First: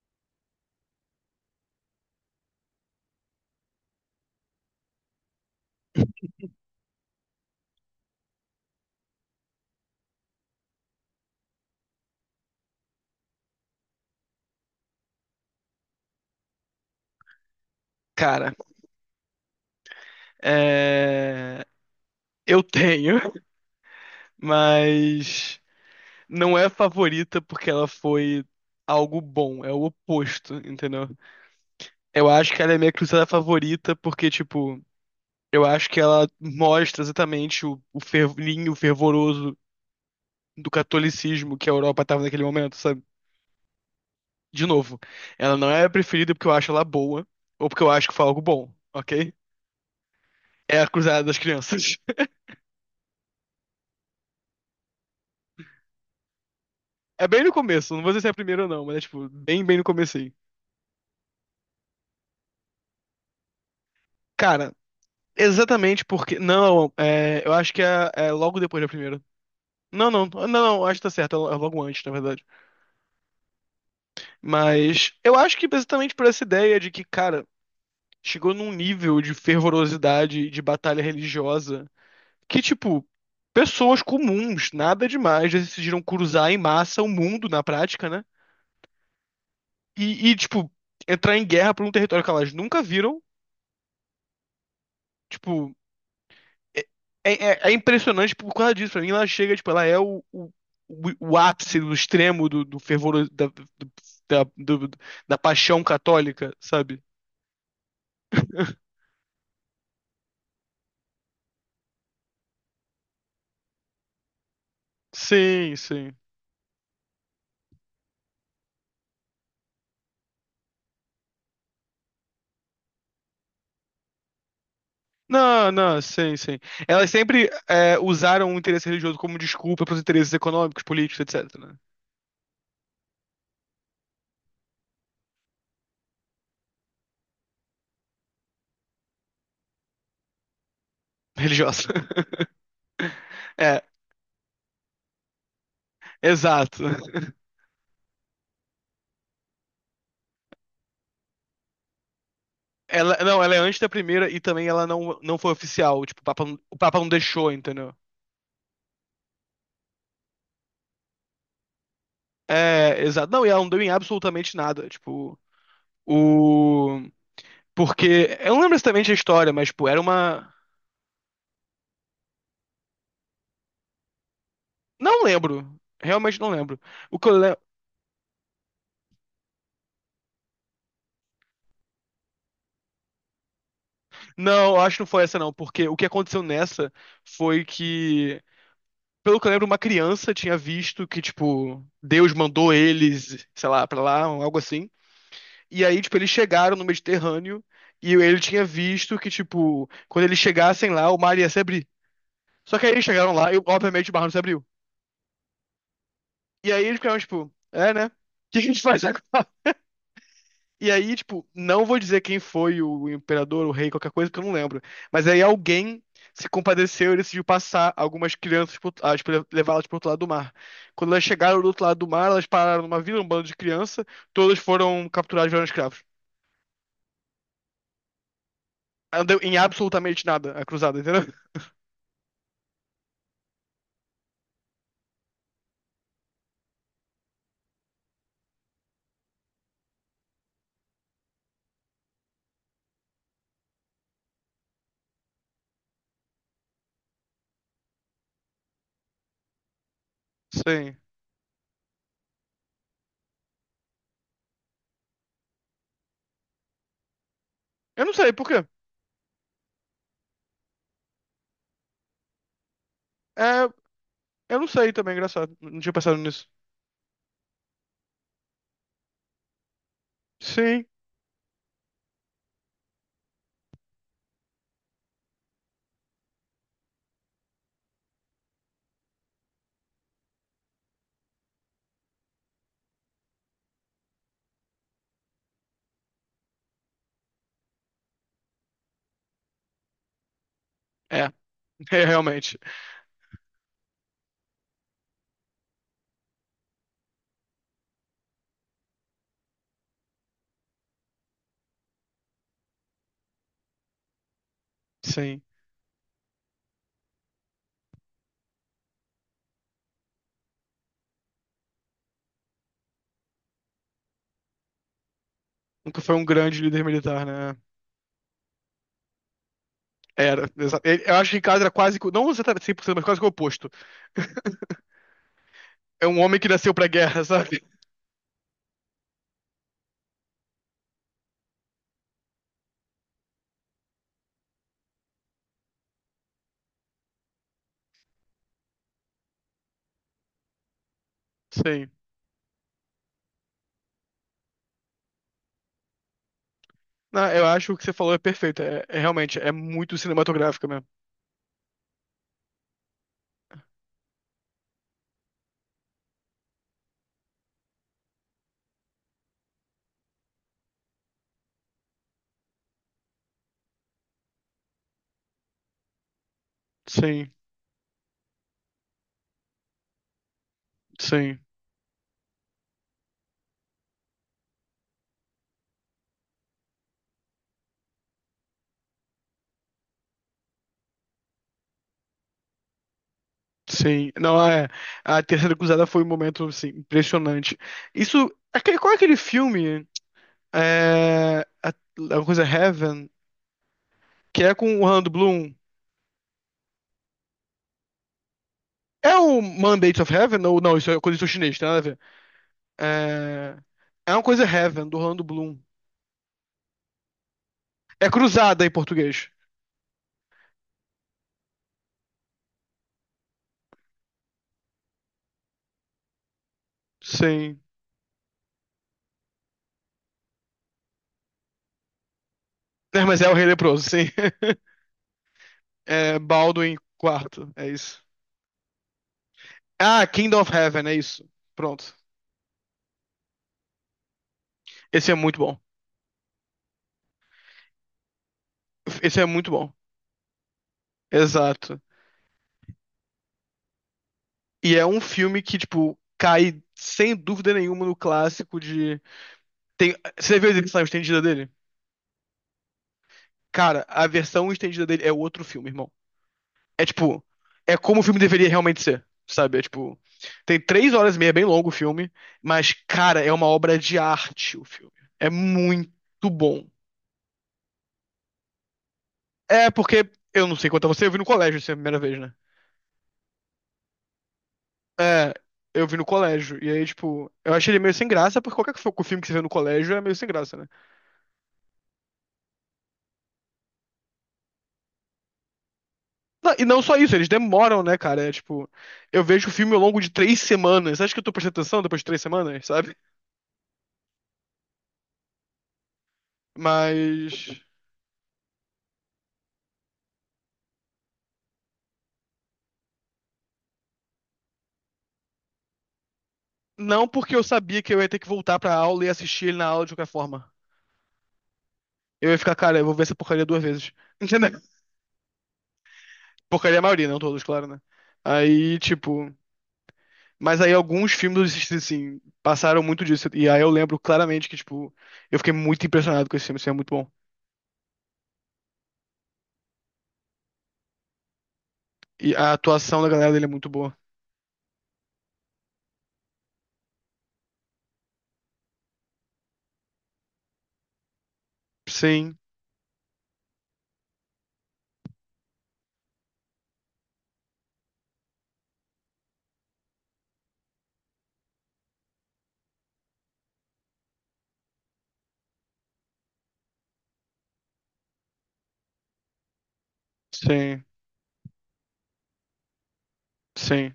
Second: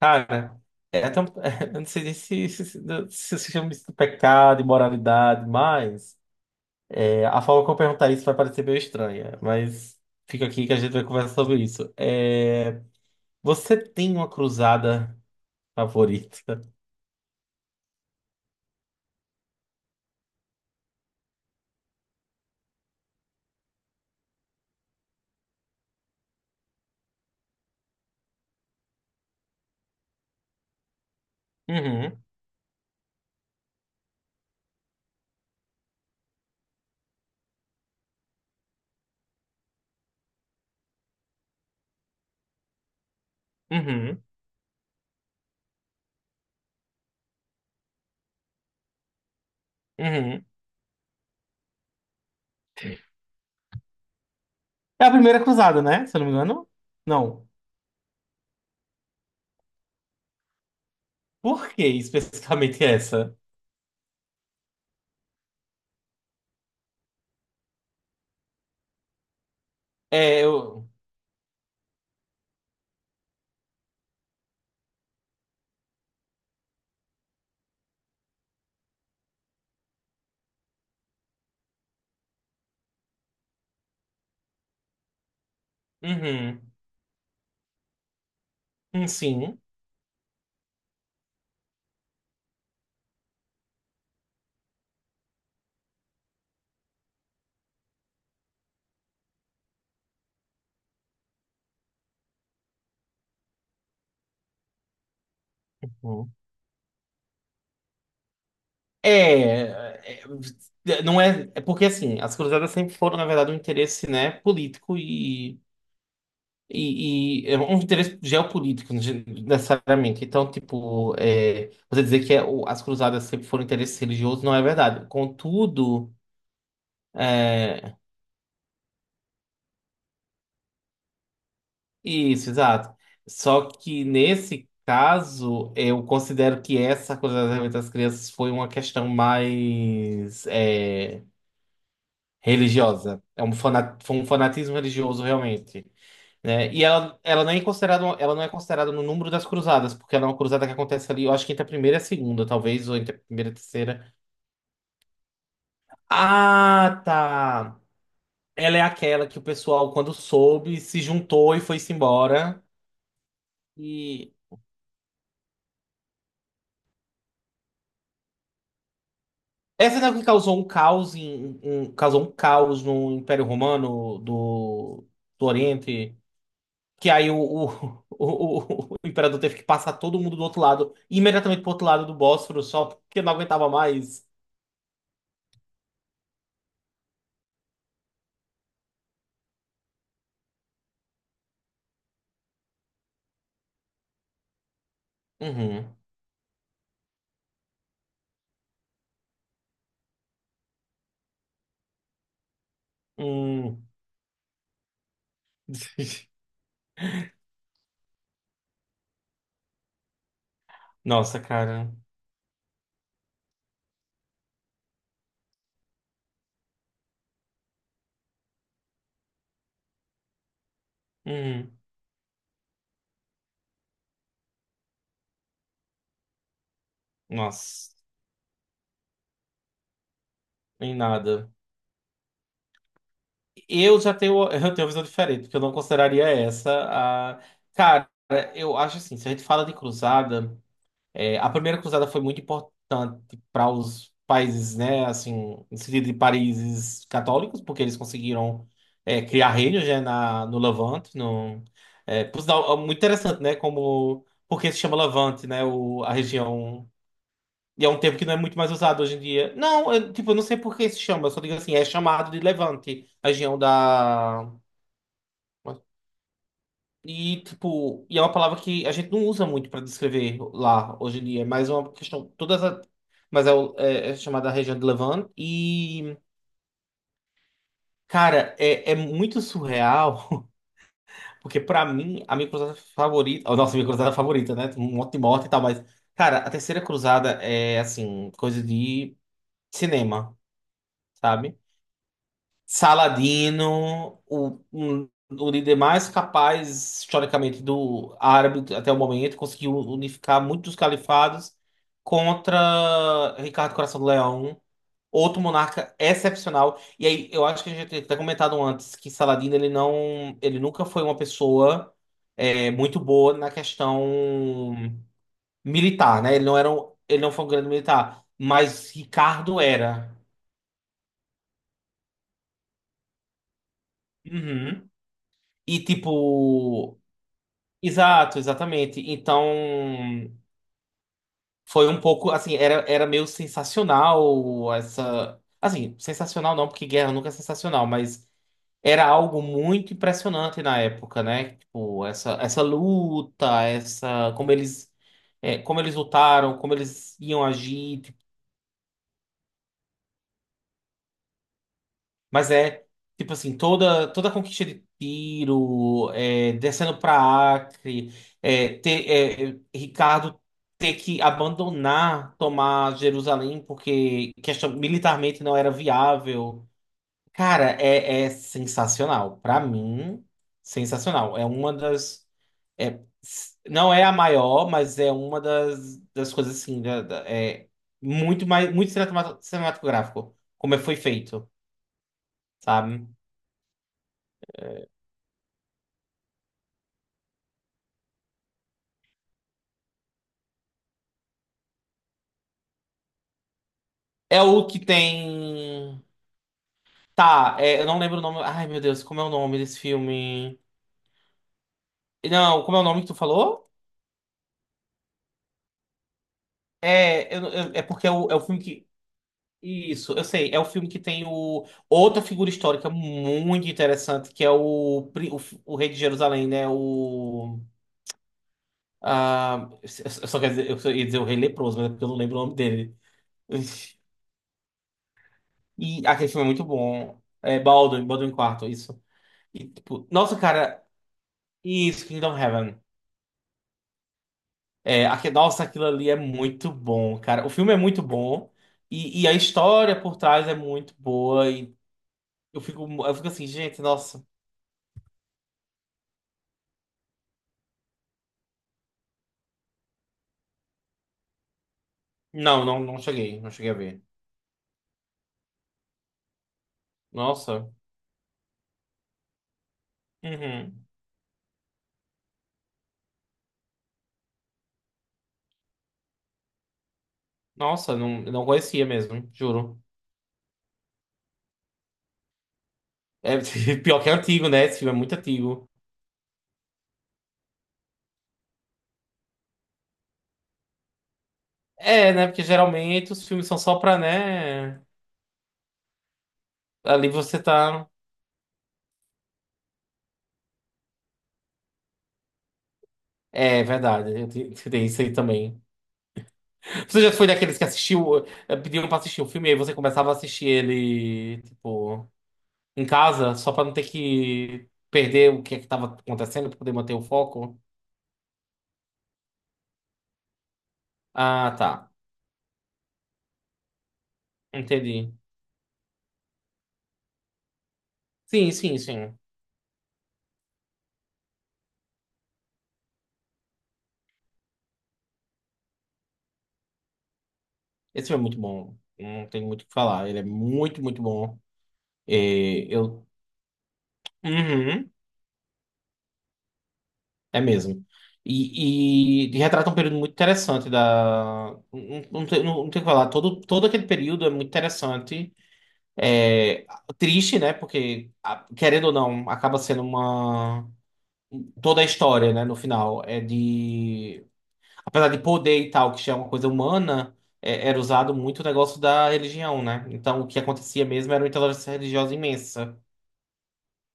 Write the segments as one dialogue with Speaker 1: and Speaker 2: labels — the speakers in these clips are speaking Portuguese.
Speaker 1: Cara, é até eu não sei nem se se chama isso de pecado, imoralidade, mas a forma como eu perguntar isso vai parecer meio estranha, mas fica aqui que a gente vai conversar sobre isso. Você tem uma cruzada favorita?
Speaker 2: Cara, é, eu tenho, mas não é favorita porque ela foi algo bom, é o oposto, entendeu?
Speaker 1: Uhum,
Speaker 2: Eu acho que ela é minha cruzada favorita porque, tipo, eu acho que ela mostra exatamente o fervinho fervoroso do catolicismo que a Europa estava naquele momento, sabe?
Speaker 1: uhum,
Speaker 2: De novo, ela não é a preferida porque eu acho ela boa ou porque eu acho que foi algo bom, ok?
Speaker 1: uhum.
Speaker 2: É a Cruzada das Crianças.
Speaker 1: É a primeira cruzada, né? Se eu não me engano.
Speaker 2: É bem
Speaker 1: Não.
Speaker 2: no começo, não vou dizer se é a primeira ou não, mas é tipo, bem, bem no começo.
Speaker 1: Por que especificamente essa?
Speaker 2: Cara, exatamente porque. Não, eu acho que é logo depois da primeira. Não, não,
Speaker 1: É,
Speaker 2: não, não,
Speaker 1: eu.
Speaker 2: acho que tá certo, é logo antes, na verdade. Mas eu acho que exatamente por essa ideia de que, cara, chegou num nível de fervorosidade, de batalha religiosa que, tipo, pessoas comuns, nada demais, decidiram cruzar em
Speaker 1: Uhum.
Speaker 2: massa o mundo na prática, né?
Speaker 1: Sim.
Speaker 2: Tipo, entrar em guerra por um território que elas nunca viram. Tipo, é, é impressionante por causa disso. Pra mim, ela chega, tipo, ela é o ápice do extremo do fervor da, do- da paixão católica, sabe?
Speaker 1: É, é, não é, é porque assim, as cruzadas sempre foram, na verdade, um interesse, né, político e,
Speaker 2: Sim, sim.
Speaker 1: e é um interesse geopolítico, necessariamente. Então, tipo, você dizer que as cruzadas sempre foram interesse religioso não é verdade.
Speaker 2: Não, não,
Speaker 1: Contudo,
Speaker 2: sim, sim. Elas sempre
Speaker 1: é,
Speaker 2: usaram o interesse religioso como desculpa para os interesses econômicos, políticos, etc, né?
Speaker 1: isso, exato. Só que nesse caso, eu considero que essa cruzada das crianças foi uma questão mais,
Speaker 2: Religiosa.
Speaker 1: religiosa. É
Speaker 2: É,
Speaker 1: foi um fanatismo religioso realmente, né? E
Speaker 2: exato.
Speaker 1: ela nem é considerada, ela não é considerada no número das cruzadas, porque ela é uma cruzada que acontece ali, eu acho que entre a primeira e a segunda, talvez, ou entre
Speaker 2: Ela,
Speaker 1: a
Speaker 2: não,
Speaker 1: primeira e
Speaker 2: ela
Speaker 1: a
Speaker 2: é antes da
Speaker 1: terceira.
Speaker 2: primeira e também ela não foi oficial. Tipo, o Papa
Speaker 1: Ah,
Speaker 2: não deixou,
Speaker 1: tá.
Speaker 2: entendeu?
Speaker 1: Ela é aquela que o pessoal, quando soube, se juntou e foi-se embora.
Speaker 2: É, exato. Não, e ela não deu em
Speaker 1: E
Speaker 2: absolutamente nada. Tipo, o. Porque. Eu não lembro exatamente a história, mas, tipo,
Speaker 1: essa
Speaker 2: era
Speaker 1: não é a que
Speaker 2: uma.
Speaker 1: causou um caos no Império Romano do,
Speaker 2: Não
Speaker 1: do
Speaker 2: lembro.
Speaker 1: Oriente.
Speaker 2: Realmente não lembro.
Speaker 1: Que
Speaker 2: O que
Speaker 1: aí
Speaker 2: eu lembro.
Speaker 1: o, o, o imperador teve que passar todo mundo do outro lado, imediatamente pro outro lado do Bósforo, só porque não aguentava mais.
Speaker 2: Não, eu acho que não foi essa, não. Porque o que aconteceu nessa foi que. Pelo que eu lembro, uma criança tinha visto que, tipo, Deus mandou eles, sei lá, pra lá, um algo assim. E
Speaker 1: Uhum.
Speaker 2: aí, tipo, eles chegaram no Mediterrâneo e ele tinha visto que, tipo, quando eles chegassem lá, o mar ia se abrir. Só que aí eles chegaram lá e,
Speaker 1: Hum.
Speaker 2: obviamente, o mar não se abriu. E aí eles ficaram, tipo, é, né? O que a gente faz agora? E aí,
Speaker 1: Nossa,
Speaker 2: tipo, não
Speaker 1: cara.
Speaker 2: vou dizer quem foi o imperador, o rei, qualquer coisa, porque eu não lembro. Mas aí alguém se compadeceu e decidiu passar algumas crianças, tipo, levá-las pro outro lado do mar. Quando elas chegaram do
Speaker 1: Uhum.
Speaker 2: outro lado do mar, elas pararam numa vila, um bando de criança, todas foram capturadas e viraram escravos.
Speaker 1: Nossa,
Speaker 2: Não deu em absolutamente nada a
Speaker 1: em
Speaker 2: cruzada, entendeu?
Speaker 1: nada. Eu tenho uma visão diferente, porque eu não consideraria essa a. Cara, eu acho assim, se a gente fala de cruzada. É, a primeira cruzada foi muito importante para os países, né, assim, no sentido de países católicos, porque eles conseguiram criar reinos, né, na, no
Speaker 2: Sim.
Speaker 1: Levante. No, é, Por sinal, é muito interessante, né, como porque se chama Levante, né, o, a região. E é um
Speaker 2: Eu não
Speaker 1: termo que
Speaker 2: sei
Speaker 1: não é
Speaker 2: por
Speaker 1: muito
Speaker 2: quê.
Speaker 1: mais usado hoje em dia. Não, eu, tipo, eu não sei por que se chama, eu só digo assim, é chamado de Levante, a região
Speaker 2: É,
Speaker 1: da.
Speaker 2: eu não sei também, engraçado. Não tinha pensado nisso.
Speaker 1: E, tipo, e é uma palavra que a gente não usa muito para descrever
Speaker 2: Sim.
Speaker 1: lá hoje em dia, mas é mais uma questão. Todas a- mas é, o- é- é chamada região de Levant. E, cara, é muito surreal, porque para mim, a minha cruzada favorita. Minha cruzada favorita, né? Tem um monte de morte e tal, mas, cara, a terceira cruzada é, assim, coisa de cinema,
Speaker 2: É,
Speaker 1: sabe?
Speaker 2: é realmente.
Speaker 1: Saladino, o líder mais capaz, historicamente, do árabe até o momento, conseguiu unificar muitos califados contra Ricardo Coração do Leão, outro
Speaker 2: Sim.
Speaker 1: monarca excepcional. E aí, eu acho que a gente tinha até comentado antes que Saladino, ele não, ele nunca foi uma pessoa muito boa na questão
Speaker 2: Nunca foi
Speaker 1: militar,
Speaker 2: um
Speaker 1: né? Ele não
Speaker 2: grande
Speaker 1: era,
Speaker 2: líder
Speaker 1: ele
Speaker 2: militar,
Speaker 1: não foi um
Speaker 2: né?
Speaker 1: grande militar, mas Ricardo era.
Speaker 2: Era. Eu acho que Ricardo era quase, não exatamente 100%, mas quase que o oposto.
Speaker 1: Uhum. E
Speaker 2: É um homem que nasceu pra
Speaker 1: tipo.
Speaker 2: guerra, sabe?
Speaker 1: Exato, exatamente. Então, foi um pouco assim, era meio sensacional essa. Assim, sensacional não, porque guerra nunca é sensacional, mas era algo muito impressionante na época, né?
Speaker 2: Sim.
Speaker 1: Tipo, essa luta, essa, como eles, é, como eles lutaram, como eles
Speaker 2: Não,
Speaker 1: iam
Speaker 2: eu acho que o que você
Speaker 1: agir,
Speaker 2: falou é perfeito. É realmente, é muito cinematográfico mesmo.
Speaker 1: mas é, tipo assim, toda, toda a conquista de Tiro, descendo pra Acre, é, ter, Ricardo ter que abandonar, tomar Jerusalém, porque questão, militarmente não era viável.
Speaker 2: Sim,
Speaker 1: Cara, é sensacional. Pra mim, sensacional.
Speaker 2: sim,
Speaker 1: É uma das. Não é a maior, mas é uma das, das coisas assim. É muito mais, muito cinematográfico, como foi feito, sabe?
Speaker 2: sim. Não, é. A Terceira Cruzada foi um momento, assim, impressionante. Isso. Qual é aquele filme? É, a- Alguma coisa Heaven,
Speaker 1: É
Speaker 2: que é
Speaker 1: o
Speaker 2: com
Speaker 1: que
Speaker 2: o Orlando Bloom.
Speaker 1: tem. Tá, eu não lembro o nome. Ai, meu Deus,
Speaker 2: É
Speaker 1: como é o
Speaker 2: o
Speaker 1: nome desse
Speaker 2: Mandates of Heaven?
Speaker 1: filme?
Speaker 2: Ou não, isso é coisa de chinês, tem nada a ver.
Speaker 1: Não, como é o nome que tu
Speaker 2: É,
Speaker 1: falou?
Speaker 2: é uma coisa Heaven, do Orlando Bloom.
Speaker 1: É porque
Speaker 2: É
Speaker 1: é o filme
Speaker 2: Cruzada em
Speaker 1: que.
Speaker 2: português.
Speaker 1: Isso, eu sei. É o filme que tem o, outra figura histórica muito interessante, que é o Rei de Jerusalém, né? O.
Speaker 2: Sim.
Speaker 1: Ah, eu só quero dizer, eu só ia dizer o Rei Leproso, mas é porque eu não lembro o nome dele.
Speaker 2: É, mas é o Rei Leproso, sim.
Speaker 1: E
Speaker 2: É
Speaker 1: aquele filme é muito
Speaker 2: Baldwin
Speaker 1: bom.
Speaker 2: Quarto,
Speaker 1: É
Speaker 2: é isso.
Speaker 1: Baldwin, Quarto, isso. E,
Speaker 2: Ah,
Speaker 1: tipo, nossa,
Speaker 2: Kingdom of
Speaker 1: cara,
Speaker 2: Heaven, é isso. Pronto.
Speaker 1: isso, Kingdom Heaven. É,
Speaker 2: Esse é
Speaker 1: aqui,
Speaker 2: muito bom.
Speaker 1: nossa, aquilo ali é muito bom, cara. O filme é muito bom
Speaker 2: Esse
Speaker 1: e,
Speaker 2: é
Speaker 1: a
Speaker 2: muito bom.
Speaker 1: história por trás é muito boa. E
Speaker 2: Exato.
Speaker 1: eu fico assim, gente, nossa.
Speaker 2: E é um filme que, tipo, cai sem dúvida nenhuma no clássico de. Tem. Você viu a edição estendida dele?
Speaker 1: Não, não, não cheguei a
Speaker 2: Cara,
Speaker 1: ver.
Speaker 2: a versão estendida dele é outro filme, irmão. É tipo,
Speaker 1: Nossa.
Speaker 2: é como o filme deveria realmente ser, sabe? É tipo, tem
Speaker 1: Uhum.
Speaker 2: 3 horas e meia, é bem longo o filme, mas, cara, é uma obra de arte o filme. É muito bom.
Speaker 1: Nossa, não, não conhecia mesmo,
Speaker 2: É
Speaker 1: juro.
Speaker 2: porque, eu não sei quanto a você, eu vi no colégio, isso é a primeira vez, né?
Speaker 1: É pior que é antigo, né? Esse filme é muito
Speaker 2: É,
Speaker 1: antigo.
Speaker 2: eu vi no colégio. E aí, tipo, eu achei ele meio sem graça, porque qualquer filme que você vê no colégio é meio sem graça, né?
Speaker 1: É, né? Porque geralmente os filmes são só pra, né?
Speaker 2: Não, e não só
Speaker 1: Ali
Speaker 2: isso, eles
Speaker 1: você
Speaker 2: demoram,
Speaker 1: tá.
Speaker 2: né, cara? É tipo, eu vejo o filme ao longo de 3 semanas. Acho que eu tô prestando atenção depois de 3 semanas, sabe?
Speaker 1: É verdade, tem isso aí também. Você já foi
Speaker 2: Mas.
Speaker 1: daqueles que assistiu, pediram pra assistir o filme e aí você começava a assistir ele, tipo. Em casa, só pra não ter que perder o que é que tava acontecendo, pra poder manter o
Speaker 2: Não porque eu
Speaker 1: foco.
Speaker 2: sabia que eu ia ter que voltar pra aula e assistir ele na aula de qualquer forma.
Speaker 1: Ah, tá.
Speaker 2: Eu ia ficar, cara, eu vou ver essa porcaria duas vezes. Entendeu?
Speaker 1: Entendi.
Speaker 2: Porcaria é a maioria, né? Não todos, claro, né?
Speaker 1: Sim,
Speaker 2: Aí,
Speaker 1: sim, sim.
Speaker 2: tipo. Mas aí alguns filmes, assim, passaram muito disso. E aí eu lembro claramente que, tipo, eu fiquei muito impressionado com esse filme, assim, é muito bom.
Speaker 1: Esse filme é muito bom. Não tem muito o que falar. Ele é muito, muito bom. É,
Speaker 2: E a atuação
Speaker 1: eu...
Speaker 2: da galera dele é muito boa.
Speaker 1: Uhum, é mesmo. E retrata um período muito interessante da... Não, não,
Speaker 2: Sim,
Speaker 1: tem, não, não tem o que falar. Todo aquele período é muito interessante. É triste, né? Porque, querendo ou não, acaba sendo uma toda a história, né, no final, é de... Apesar de poder e tal, que já é uma coisa humana, era usado muito o negócio da religião, né? Então, o que acontecia
Speaker 2: sim,
Speaker 1: mesmo era uma intolerância religiosa imensa.
Speaker 2: sim.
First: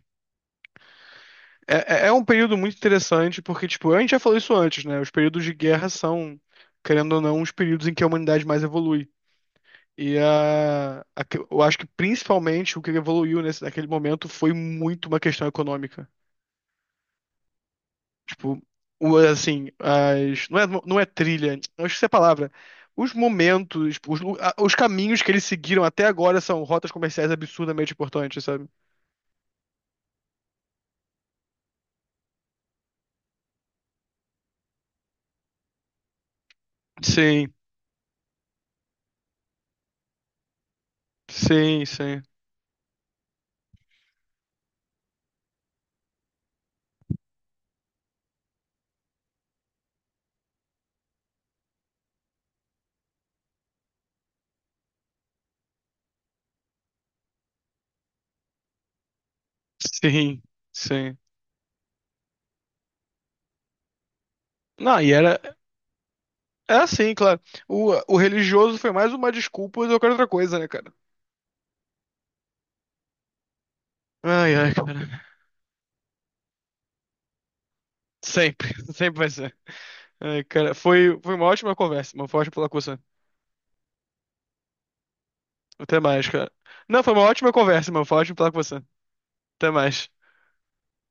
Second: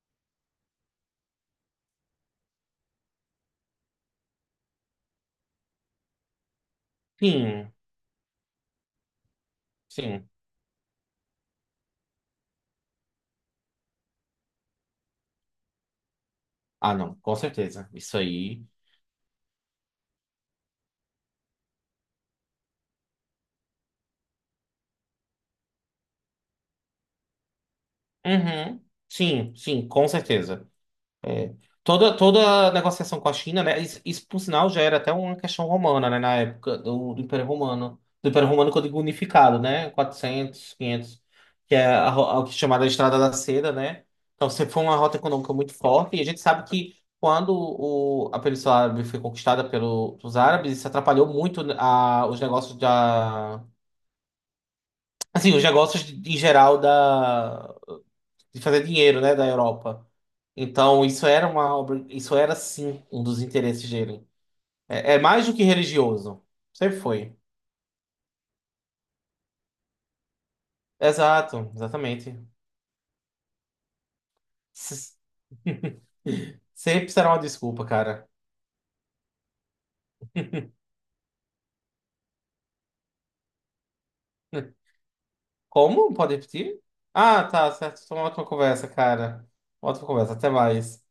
Speaker 2: É, é um período muito interessante, porque, tipo, a gente já falou isso antes, né? Os períodos de guerra são, querendo ou não, os
Speaker 1: Sim,
Speaker 2: períodos em que a humanidade mais evolui. E
Speaker 1: sim.
Speaker 2: a eu acho que principalmente o que evoluiu nesse, naquele momento foi muito uma questão econômica.
Speaker 1: Ah, não, com certeza. Isso
Speaker 2: Tipo,
Speaker 1: aí...
Speaker 2: assim, as, não é trilha, eu acho que essa é a palavra. Os momentos, tipo, os caminhos que eles seguiram até agora são rotas comerciais absurdamente importantes, sabe?
Speaker 1: Uhum. Sim, sim, com certeza. É. Toda, negociação com a China, né? Isso, por sinal, já era até uma questão romana, né? Na época do Império
Speaker 2: Sim,
Speaker 1: Romano. Do Império Romano, quando digo unificado, né? 400, 500 que é
Speaker 2: sim,
Speaker 1: a,
Speaker 2: sim,
Speaker 1: ro- a que é chamada Estrada da Seda, né? Então, sempre foi uma rota econômica muito forte. E a gente sabe que quando o, a Península Árabe foi conquistada pelos árabes, isso atrapalhou muito os negócios da... Assim, os negócios em geral de fazer dinheiro, né, da Europa.
Speaker 2: sim,
Speaker 1: Então,
Speaker 2: sim.
Speaker 1: isso era uma obra, isso era sim um dos interesses dele.
Speaker 2: Não, e
Speaker 1: É, é
Speaker 2: era,
Speaker 1: mais do que religioso.
Speaker 2: é
Speaker 1: Sempre
Speaker 2: assim,
Speaker 1: foi.
Speaker 2: claro. O religioso foi mais uma desculpa do que outra coisa, né, cara?
Speaker 1: Exato, exatamente.
Speaker 2: Ai, ai,
Speaker 1: S-
Speaker 2: cara.
Speaker 1: Sempre será uma desculpa, cara.
Speaker 2: Sempre, sempre vai ser. Ai, cara, foi uma ótima conversa, mano. Foi ótimo falar com você. Até
Speaker 1: Como?
Speaker 2: mais,
Speaker 1: Pode
Speaker 2: cara.
Speaker 1: repetir?
Speaker 2: Não, foi uma
Speaker 1: Ah,
Speaker 2: ótima
Speaker 1: tá,
Speaker 2: conversa, mano.
Speaker 1: certo. Foi
Speaker 2: Foi
Speaker 1: uma
Speaker 2: ótimo
Speaker 1: ótima
Speaker 2: falar com você.
Speaker 1: conversa, cara.
Speaker 2: Até
Speaker 1: Ótima
Speaker 2: mais.
Speaker 1: conversa. Até mais.